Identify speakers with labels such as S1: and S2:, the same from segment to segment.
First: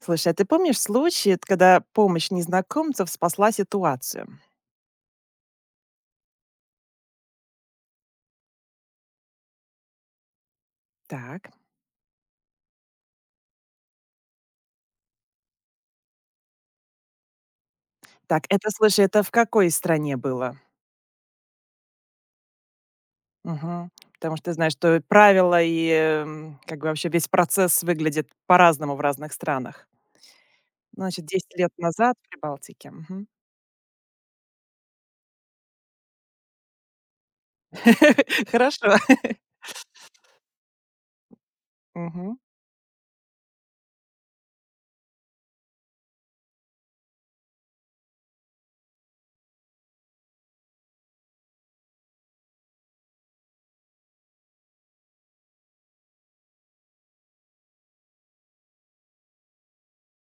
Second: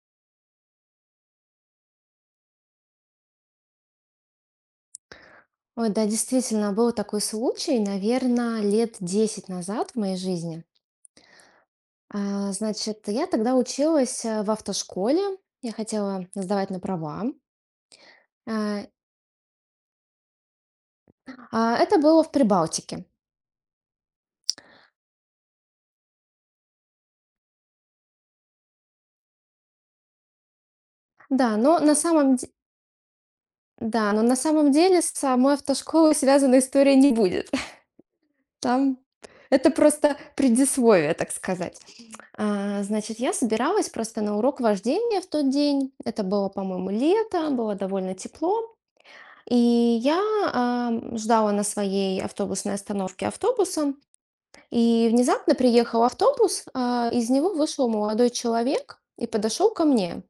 S1: Слушай, а ты помнишь случай, когда помощь незнакомцев спасла ситуацию?
S2: Ой, да, действительно, был такой случай, наверное, лет 10 назад в моей жизни.
S1: Так.
S2: Значит, я тогда училась в автошколе, я хотела сдавать на права.
S1: Так, это,
S2: Э,
S1: слушай, это в какой стране было?
S2: Это было в Прибалтике.
S1: Мгм. Потому что ты знаешь, что правила и как бы вообще весь процесс выглядит по-разному в разных странах. Ну, Значит,
S2: Да,
S1: 10 лет
S2: но
S1: назад в Прибалтике. Мгм.
S2: на самом деле с самой автошколой связанной история не будет.
S1: Хорошо.
S2: Там это просто предисловие, так сказать.
S1: Мгм.
S2: Значит, я собиралась просто на урок вождения в тот день. Это было, по-моему, лето, было довольно тепло. И я ждала на своей автобусной остановке автобуса, и внезапно приехал автобус, из него вышел молодой человек и подошел ко мне.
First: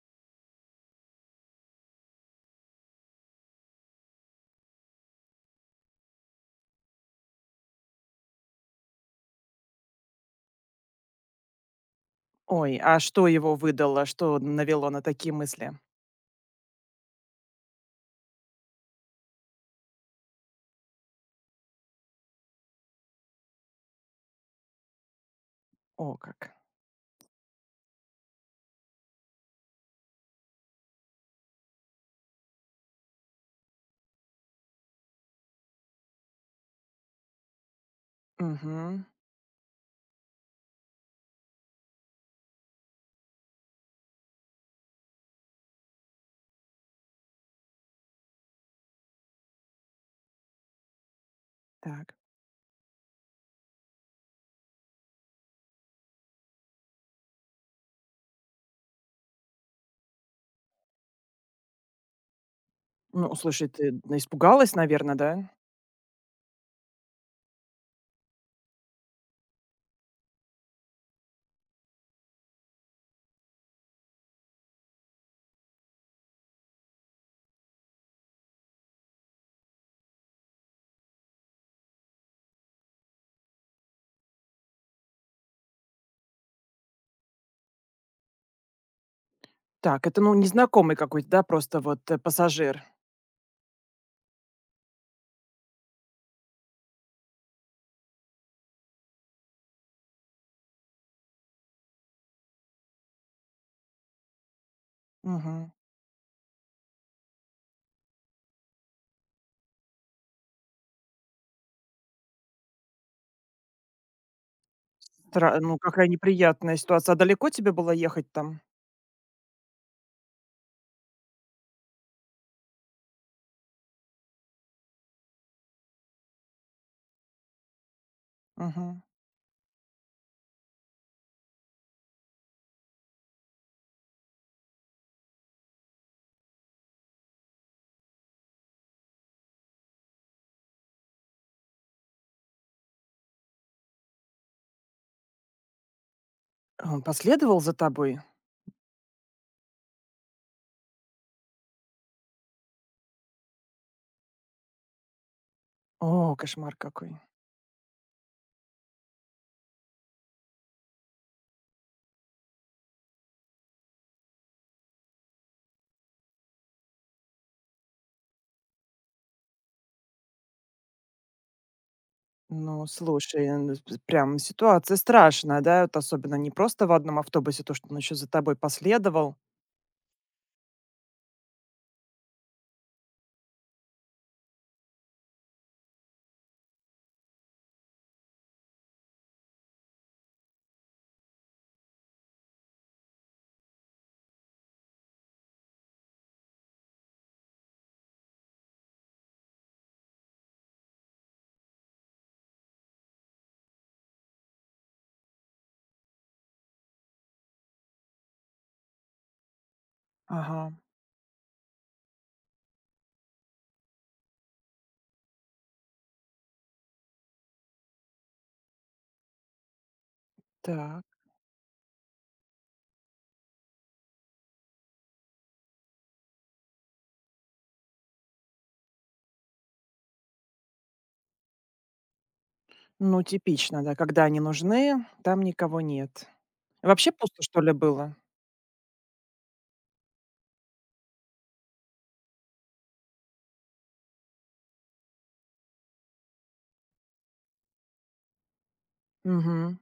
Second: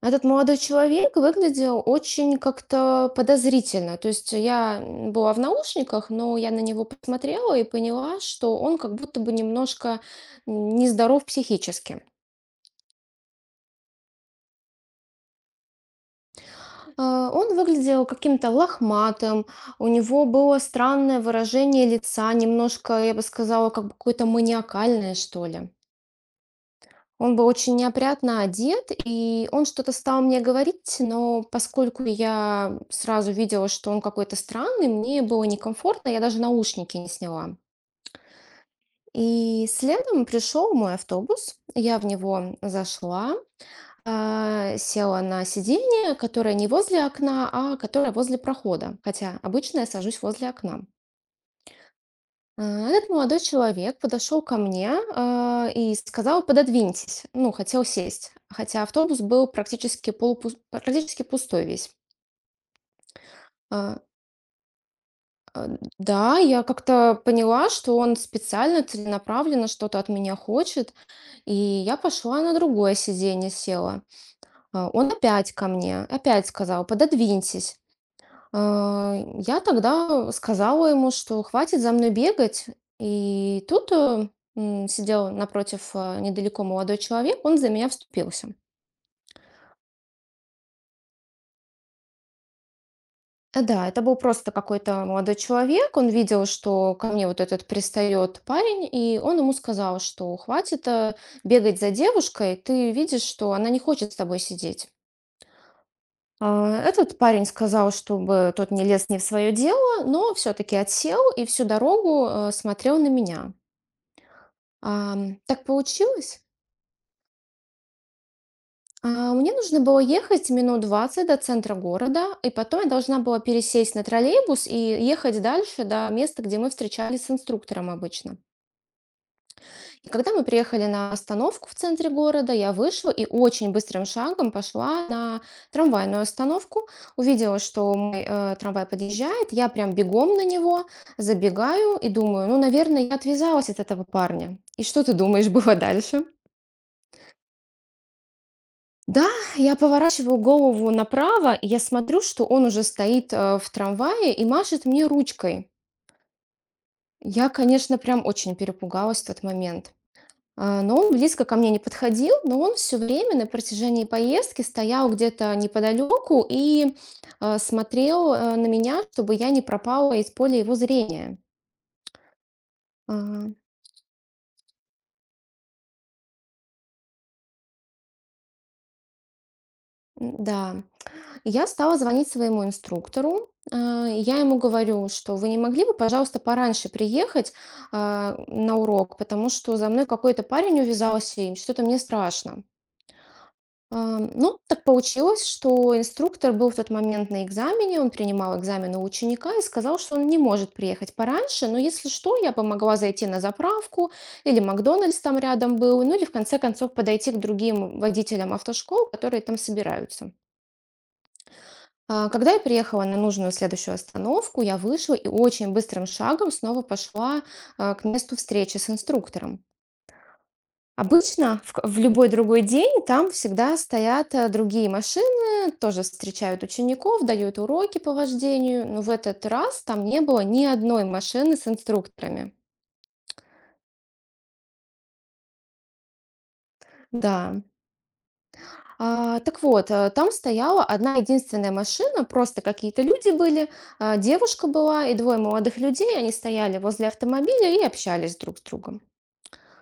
S2: Этот молодой человек выглядел очень как-то подозрительно. То есть я была в наушниках, но я на него посмотрела и поняла, что он как будто бы немножко нездоров психически.
S1: Ой, а что его выдало? Что навело на такие мысли?
S2: Он выглядел каким-то лохматым, у него было странное выражение лица, немножко, я бы сказала, как бы какое-то маниакальное, что ли.
S1: О, как.
S2: Он был очень неопрятно одет, и он что-то стал мне говорить, но поскольку я сразу видела, что он какой-то странный, мне было некомфортно, я даже наушники не сняла.
S1: Мгм.
S2: И следом пришел мой автобус, я в него зашла, села на сиденье, которое не возле окна, а которое возле прохода, хотя обычно я сажусь возле окна.
S1: Так.
S2: А, Этот молодой человек подошел ко мне, и сказал, пододвиньтесь. Ну, хотел сесть, хотя автобус был практически пустой весь.
S1: Ну, слушай,
S2: А,
S1: испугалась, наверное, да?
S2: а, Да, я как-то поняла, что он специально, целенаправленно что-то от меня хочет, и я пошла на другое сиденье села. Он опять ко мне, опять сказал, пододвиньтесь. Я тогда сказала ему, что хватит за мной бегать. И тут сидел напротив недалеко молодой человек, он за меня вступился.
S1: Так, это, ну, незнакомый какой-то, да, просто пассажир.
S2: Да, это был просто какой-то молодой человек, он видел, что ко мне вот этот пристает парень, и он ему сказал, что хватит бегать за девушкой, ты видишь, что она не хочет с тобой сидеть.
S1: Мгм.
S2: Этот парень сказал, чтобы тот не лез не в свое дело, но все-таки отсел и всю дорогу смотрел на меня. Ам,
S1: Стра
S2: так
S1: Ну, какая
S2: получилось.
S1: неприятная ситуация. А далеко тебе было ехать там?
S2: А, Мне нужно было ехать минут 20 до центра города, и потом я должна была пересесть на троллейбус и ехать дальше до места, где мы встречались с инструктором обычно.
S1: Мгм.
S2: И когда мы приехали на остановку в центре города, я вышла и очень быстрым шагом пошла на трамвайную остановку. Увидела, что мой трамвай подъезжает, я прям бегом на него забегаю и думаю, ну, наверное, я отвязалась от этого парня. И что ты думаешь, было дальше?
S1: А он последовал за тобой?
S2: Да, я поворачиваю голову направо, и я смотрю, что он уже стоит в трамвае и машет мне ручкой.
S1: О, кошмар какой.
S2: Я, конечно, прям очень перепугалась в тот момент. Но он близко ко мне не подходил, но он все время на протяжении поездки стоял где-то неподалеку и смотрел на меня, чтобы я не пропала из поля его зрения. А,
S1: Ну, п прям ситуация страшная, да? Вот особенно не просто в одном автобусе, то, что он еще за тобой последовал.
S2: М-да. Я стала звонить своему инструктору. И я ему говорю, что вы не могли бы, пожалуйста, пораньше приехать на урок, потому что за мной какой-то парень увязался, и что-то мне страшно. Ну, так получилось, что инструктор был в тот момент на экзамене, он принимал экзамен у ученика и сказал, что он не может приехать пораньше, но если что, я бы зайти на заправку, или Макдональдс там рядом был, ну или в конце концов подойти к другим водителям автошкол, которые там собираются.
S1: Ага,
S2: Когда я приехала на нужную следующую остановку, я вышла и очень быстрым шагом снова пошла к месту встречи с инструктором.
S1: так.
S2: Обычно в любой другой день там всегда стоят другие машины, тоже встречают учеников, дают уроки по вождению, но в этот раз там не было ни одной машины с инструкторами.
S1: Ну, типично, да, когда они нужны, там никого нет. Вообще пусто, что
S2: Да,
S1: ли, было?
S2: Так вот, там стояла одна единственная машина, просто какие-то люди были, девушка была и двое молодых людей. Они стояли возле автомобиля и общались друг с другом.
S1: Угу.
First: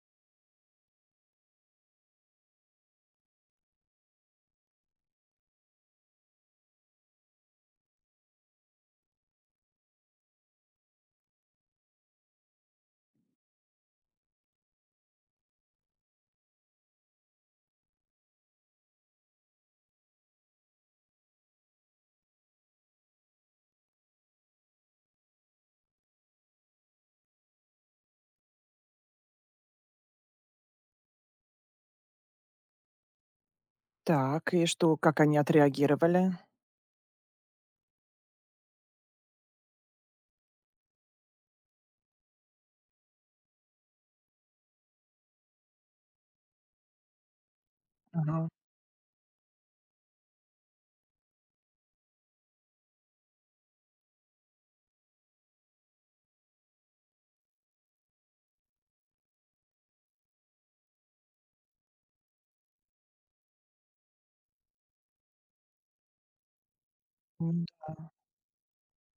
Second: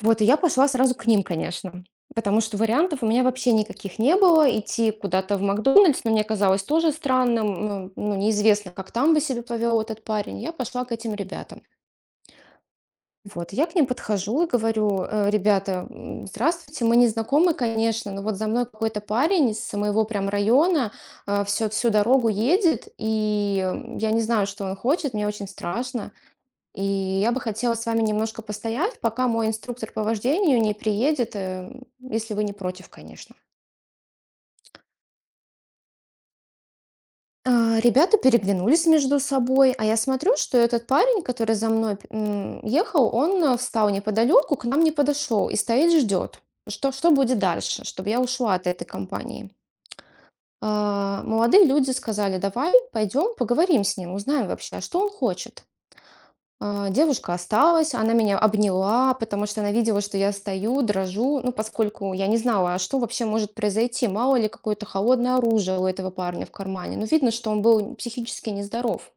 S2: Вот, и я пошла сразу к ним, конечно, потому что вариантов у меня вообще никаких не было. Идти куда-то в «Макдональдс», ну, мне казалось тоже странным, ну, неизвестно, как там бы себя повел этот парень. Я пошла к этим ребятам. Вот, я к ним подхожу и говорю: "Ребята, здравствуйте, мы не знакомы, конечно, но вот за мной какой-то парень из моего прям района, э, всё всю дорогу едет, и я не знаю, что он хочет, мне очень страшно. И я бы хотела с вами немножко постоять, пока мой инструктор по вождению не приедет, если вы не против, конечно».
S1: Так, и что, как они отреагировали?
S2: Ребята переглянулись между собой, а я смотрю, что этот парень, который за мной ехал, он встал неподалеку, к нам не подошел и стоит ждет, что будет дальше, чтобы я
S1: Ага.
S2: ушла от этой компании. Молодые люди сказали, давай пойдем поговорим с ним, узнаем вообще, а что он хочет. Девушка осталась, она меня обняла, потому что она видела, что я стою, дрожу, ну, поскольку я не знала, а что вообще может произойти, мало ли какое-то холодное оружие у этого парня в кармане. Ну, видно, что он был психически нездоров.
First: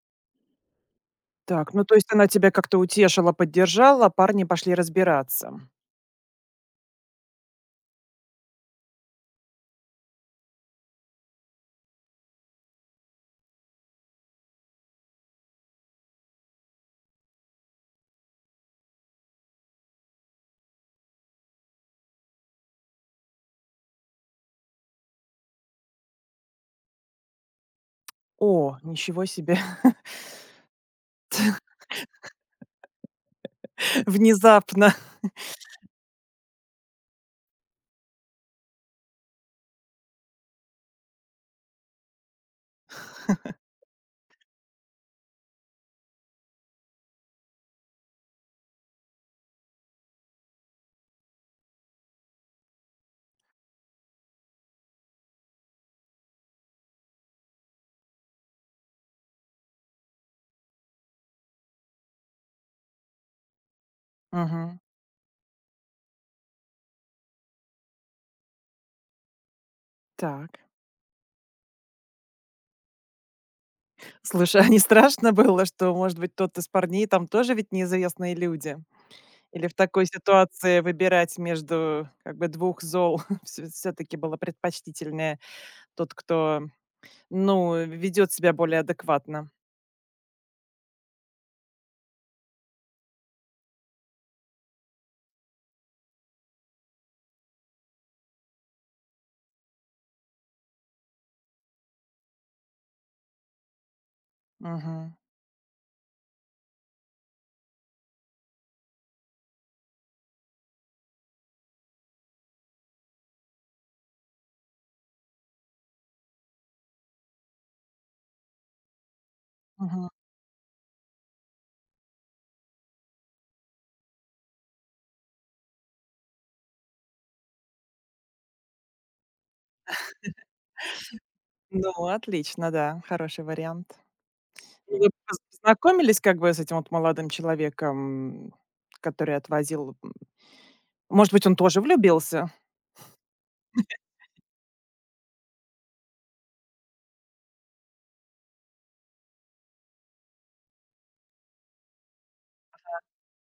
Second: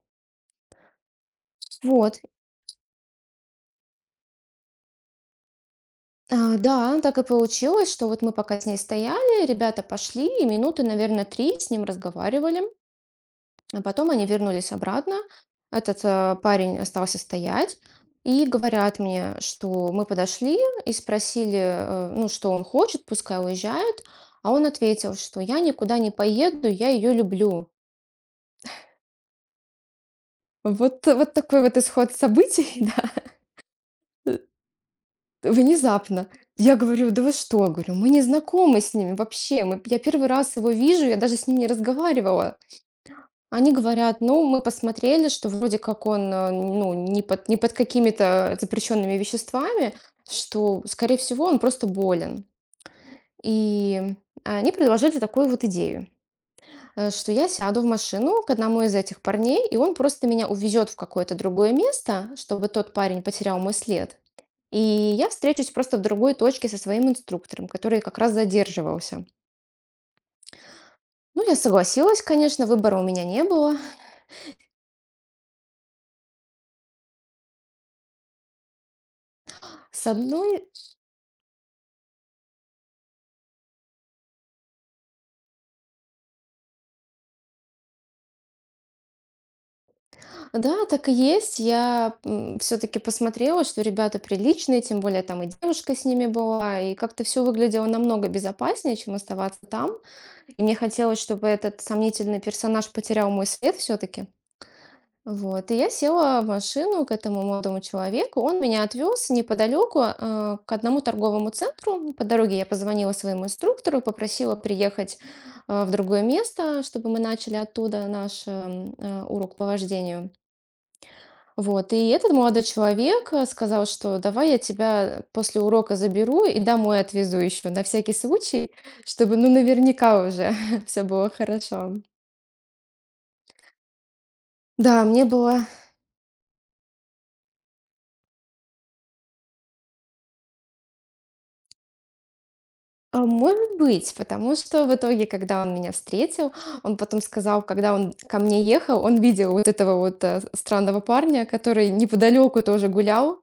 S1: Так, ну то есть
S2: Вот,
S1: она тебя как-то утешила, поддержала, парни пошли разбираться.
S2: Да, так и получилось, что вот мы пока с ней стояли, ребята пошли, и минуты, наверное, три с ним разговаривали. А потом они вернулись обратно. Этот парень остался стоять. И говорят мне, что мы подошли и спросили, ну, что он хочет, пускай уезжает. А он ответил, что я никуда не поеду, я ее люблю.
S1: О, ничего себе,
S2: Вот, вот такой вот исход событий,
S1: внезапно.
S2: да, внезапно. Я говорю, да вы что? Говорю, мы не знакомы с ними вообще. Я первый раз его вижу, я даже с ним не разговаривала. Они говорят: «Ну, мы посмотрели, что вроде как он, ну, не под какими-то запрещенными веществами, что, скорее всего, он просто болен». И они предложили такую вот идею, что я сяду в машину к одному из этих парней, и он просто меня увезет в какое-то другое место, чтобы тот парень потерял мой след.
S1: Мгм.
S2: И я встречусь просто в другой точке со своим инструктором, который как раз задерживался.
S1: Так.
S2: Ну, я согласилась, конечно, выбора у меня не было.
S1: Слушай, а не страшно было, что, может быть, тот из парней там тоже ведь неизвестные люди? Или в такой
S2: С одной
S1: ситуации выбирать между как бы двух зол все-таки было предпочтительнее тот, кто, ну, ведет себя более адекватно?
S2: Да, так и есть. Я все-таки посмотрела, что ребята приличные, тем более там и девушка с ними была, и как-то все выглядело намного безопаснее, чем оставаться там. И мне хотелось, чтобы этот сомнительный персонаж потерял мой след все-таки.
S1: Мгм.
S2: Вот. И я села в машину к этому молодому человеку. Он меня отвез неподалеку к одному торговому центру. По дороге я позвонила своему инструктору, попросила приехать в другое место, чтобы мы начали оттуда наш урок по
S1: Мгм.
S2: вождению. Вот, и этот молодой человек сказал, что давай я тебя после урока заберу и домой отвезу еще на всякий случай, чтобы, ну, наверняка уже все было хорошо.
S1: Ну, отлично, да, хороший вариант. Ну,
S2: Да,
S1: вы поз познакомились как бы с этим вот молодым человеком, который отвозил, м? Может быть, он тоже влюбился?
S2: может быть, потому что в итоге, когда он меня встретил, он потом сказал, когда он ко мне ехал, он видел вот этого вот, странного парня, который неподалеку тоже гулял.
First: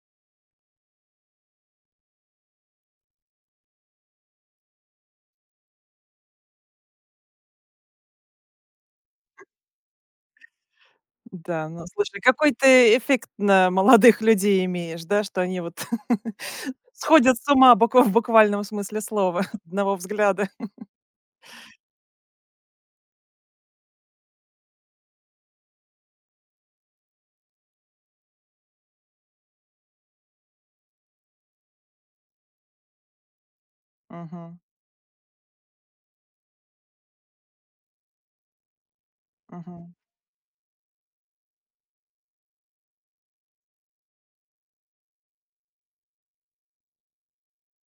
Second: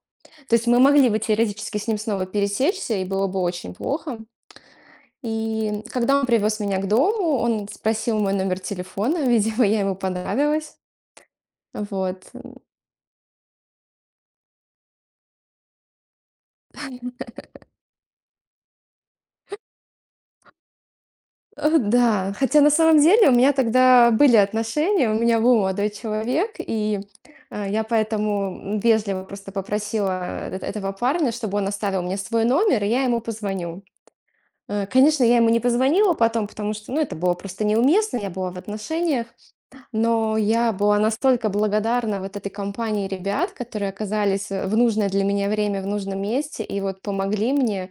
S2: То есть мы могли бы теоретически с ним снова пересечься, и было бы очень плохо. И когда он привез меня к дому, он спросил мой номер телефона. Видимо, я ему понравилась.
S1: Да, ну, слушай,
S2: Вот.
S1: какой ты эффект на молодых людей имеешь, да, что они вот сходят с ума буква в буквальном смысле слова одного взгляда.
S2: Да. Хотя на самом деле у меня тогда были отношения, у меня был молодой человек, и я поэтому вежливо просто попросила эт этого парня, чтобы он оставил мне свой номер, и я ему позвоню.
S1: Мгм,
S2: Конечно, я ему не позвонила потом, потому что, ну, это было просто неуместно, я была в отношениях.
S1: мгм.
S2: Но я была настолько благодарна вот этой компании ребят, которые оказались в нужное для меня время, в нужном месте, и вот помогли мне,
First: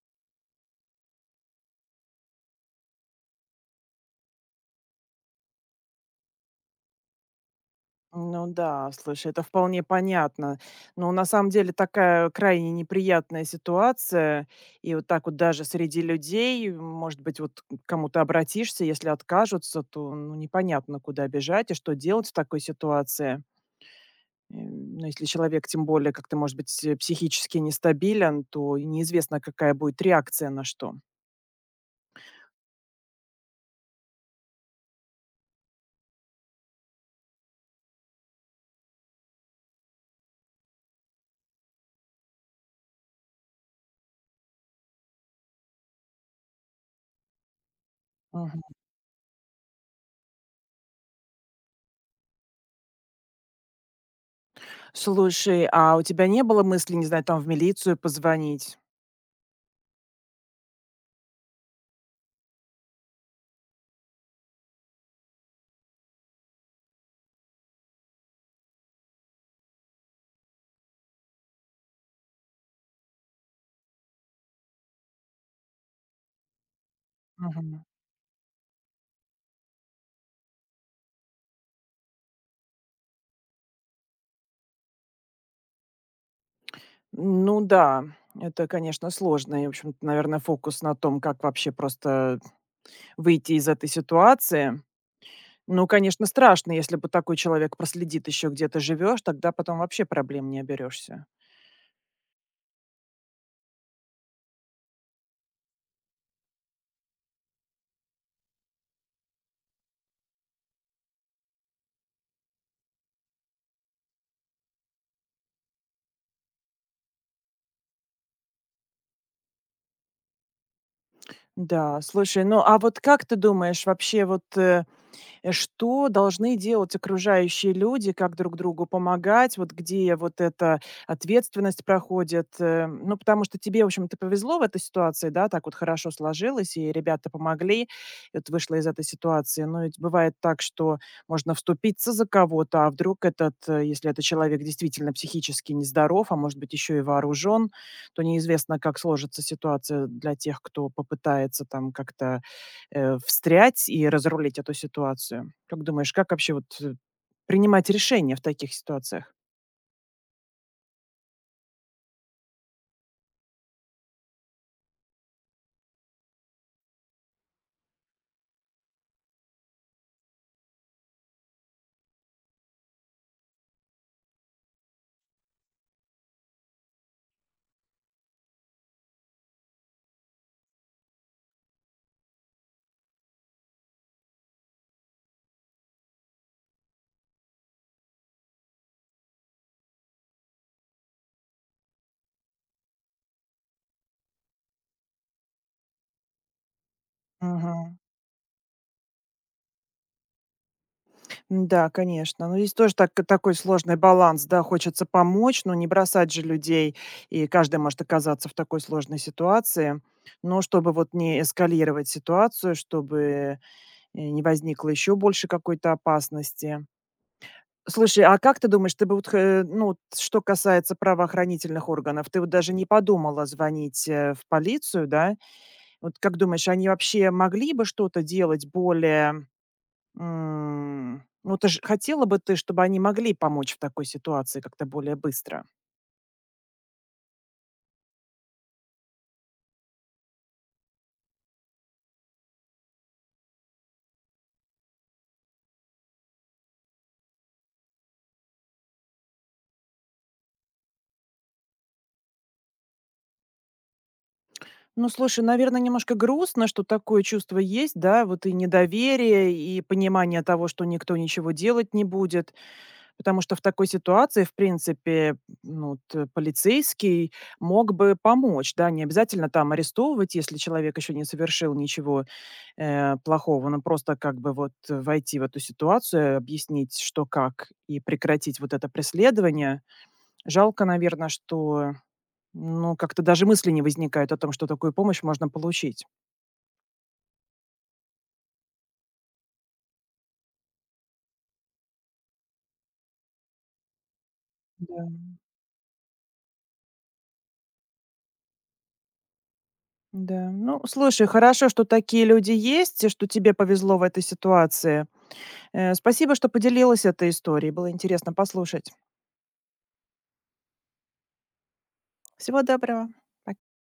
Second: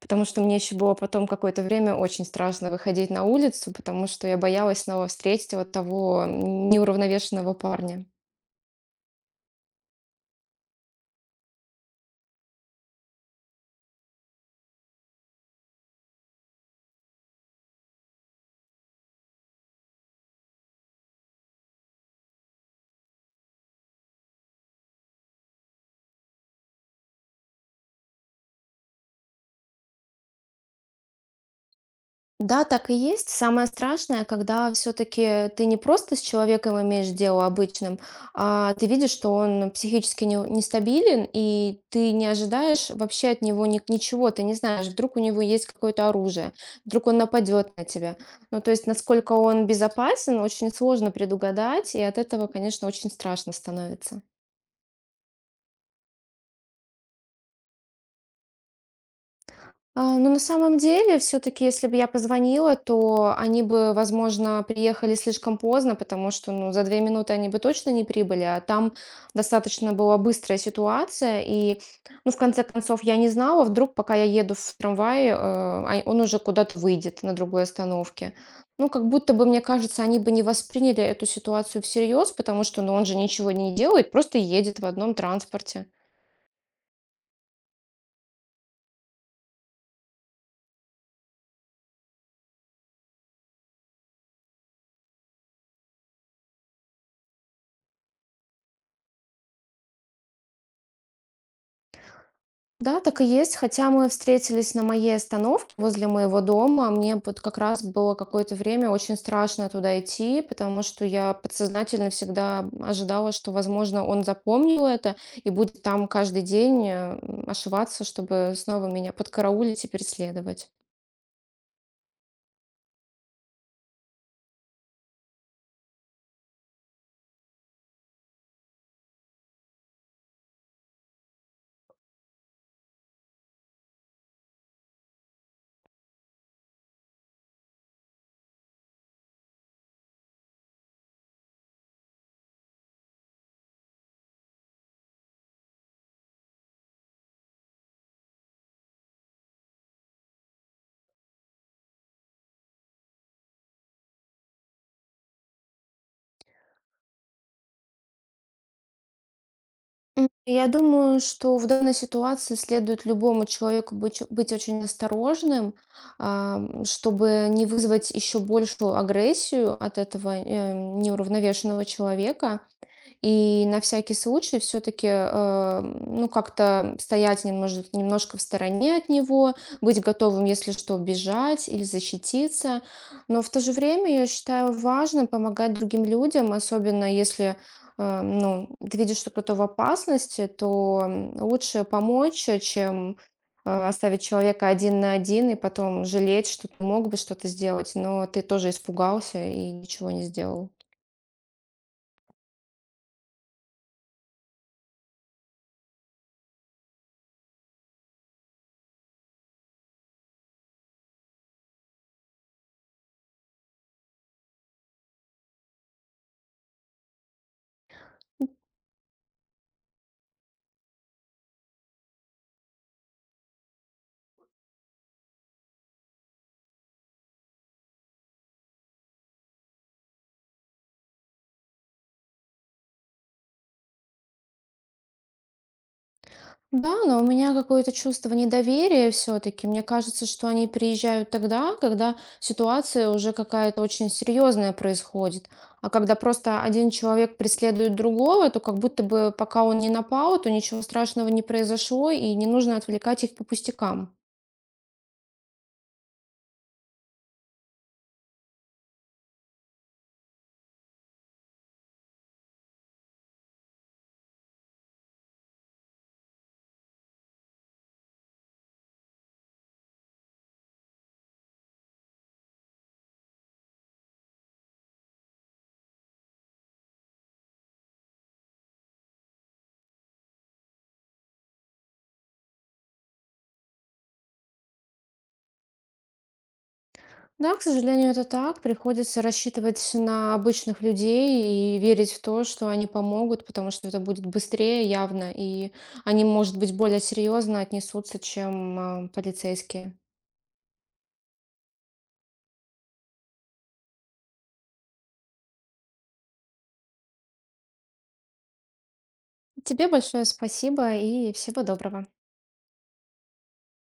S2: потому что мне еще было потом какое-то время очень страшно выходить на улицу, потому что я боялась снова встретить вот того неуравновешенного парня.
S1: Ну да, слушай, это вполне понятно. Но на самом деле такая крайне неприятная ситуация. И вот так вот даже среди людей, может быть, вот к кому-то обратишься, если откажутся, то ну, непонятно, куда бежать и что делать в такой ситуации. Ну, если человек, тем более, как-то, может быть, психически нестабилен, то и неизвестно, какая будет реакция на что.
S2: Да, так и есть. Самое страшное, когда все-таки ты не просто с человеком имеешь дело обычным, а ты видишь, что он психически нестабилен, и ты не ожидаешь вообще от него ничего, ты не знаешь, вдруг у него есть какое-то оружие, вдруг он нападет на тебя. Ну,
S1: Мгм.
S2: то есть, насколько он безопасен, очень сложно предугадать, и от этого, конечно, очень страшно становится.
S1: Слушай, а у тебя не было мысли, не знаю, там в милицию позвонить?
S2: Ну, на самом деле, все таки если бы я позвонила, то они бы, возможно, приехали слишком поздно, потому что, ну, за 2 минуты они бы точно не прибыли, а там достаточно была быстрая ситуация. И, ну, в конце концов, я не знала, вдруг, пока я еду в трамвае, а он уже куда-то выйдет на другой остановке. Ну, как будто бы, мне кажется, они бы не восприняли эту ситуацию всерьез, потому что, ну, он же ничего не делает, просто едет в одном транспорте.
S1: Ну да, это, конечно, сложно. И, в общем-то, наверное, фокус на том, как вообще просто выйти из этой ситуации. Ну, конечно, страшно, если бы такой человек проследит еще, где ты живешь, тогда потом вообще проблем не оберешься.
S2: Да, так и есть. Хотя мы встретились на моей остановке возле моего дома. Мне вот как раз было какое-то время очень страшно туда идти, потому что я подсознательно всегда ожидала, что, возможно, он запомнил это и будет там каждый день ошиваться, чтобы снова меня подкараулить и преследовать.
S1: Да, слушай, ну а вот как ты думаешь, вообще вот э, э, что должны делать окружающие люди, как друг другу помогать, вот где вот эта ответственность проходит. Ну, потому что тебе, в общем-то, повезло в этой ситуации, да, так вот хорошо сложилось, и ребята помогли, и вот вышла из этой ситуации. Но ведь бывает так, что можно вступиться за кого-то, а вдруг если этот человек действительно психически нездоров, а может быть еще и вооружен, то неизвестно, как сложится ситуация для тех, кто попытается там как-то встрять и разрулить эту ситуацию? Как думаешь, как принимать решения в таких ситуациях?
S2: Я думаю, что в данной ситуации следует любому человеку быть очень осторожным, чтобы не вызвать еще большую агрессию от этого неуравновешенного человека. И на всякий случай все-таки, ну, как-то стоять немножко, немножко в стороне от него, быть готовым, если что, бежать или защититься. Но в то же время я считаю важным помогать другим людям, особенно если ну, ты видишь, что кто-то в опасности, то лучше помочь, чем оставить человека один на один и потом жалеть, что ты мог бы что-то сделать,
S1: Мгм.
S2: но ты тоже испугался и ничего не сделал.
S1: Да, конечно. Но здесь тоже так такой сложный баланс, да. Хочется помочь, но не бросать же людей, и каждый может оказаться в такой сложной ситуации. Но чтобы вот не эскалировать ситуацию, чтобы не возникло еще больше какой-то опасности. Слушай, а как ты думаешь, ты бы вот, хэ ну, вот что касается правоохранительных органов, ты вот даже не подумала звонить, в полицию, да? Вот как думаешь, они вообще могли бы что-то делать более ну, ты ж хотела бы ты, чтобы они могли помочь в такой ситуации как-то более быстро?
S2: Да, но у меня какое-то чувство недоверия все-таки. Мне кажется, что они приезжают тогда, когда ситуация уже какая-то очень серьезная происходит. А когда просто один человек преследует другого, то как будто бы пока он не напал, то ничего страшного не произошло, и не нужно отвлекать их по пустякам.
S1: Ну, слушай, наверное, немножко грустно, что такое чувство есть, да, вот и недоверие, и понимание того, что никто ничего делать не будет. Потому что в такой ситуации, в принципе, ну, полицейский мог бы помочь, да, не обязательно там арестовывать, если человек еще не совершил ничего плохого, но просто как бы войти в эту ситуацию, объяснить, что как, и прекратить вот это преследование. Жалко, наверное, что, ну, как-то даже мысли не возникают о том, что такую помощь можно получить.
S2: Да, к сожалению, это так. Приходится рассчитывать на обычных людей и верить в то, что они помогут, потому что это будет быстрее
S1: Да,
S2: явно, и они, может быть, более серьезно отнесутся, чем полицейские.
S1: да. Ну, слушай, хорошо, что такие люди есть, и что тебе повезло в этой ситуации. Спасибо, что поделилась этой историей. Было интересно послушать.
S2: Тебе большое спасибо и всего доброго.
S1: Всего доброго.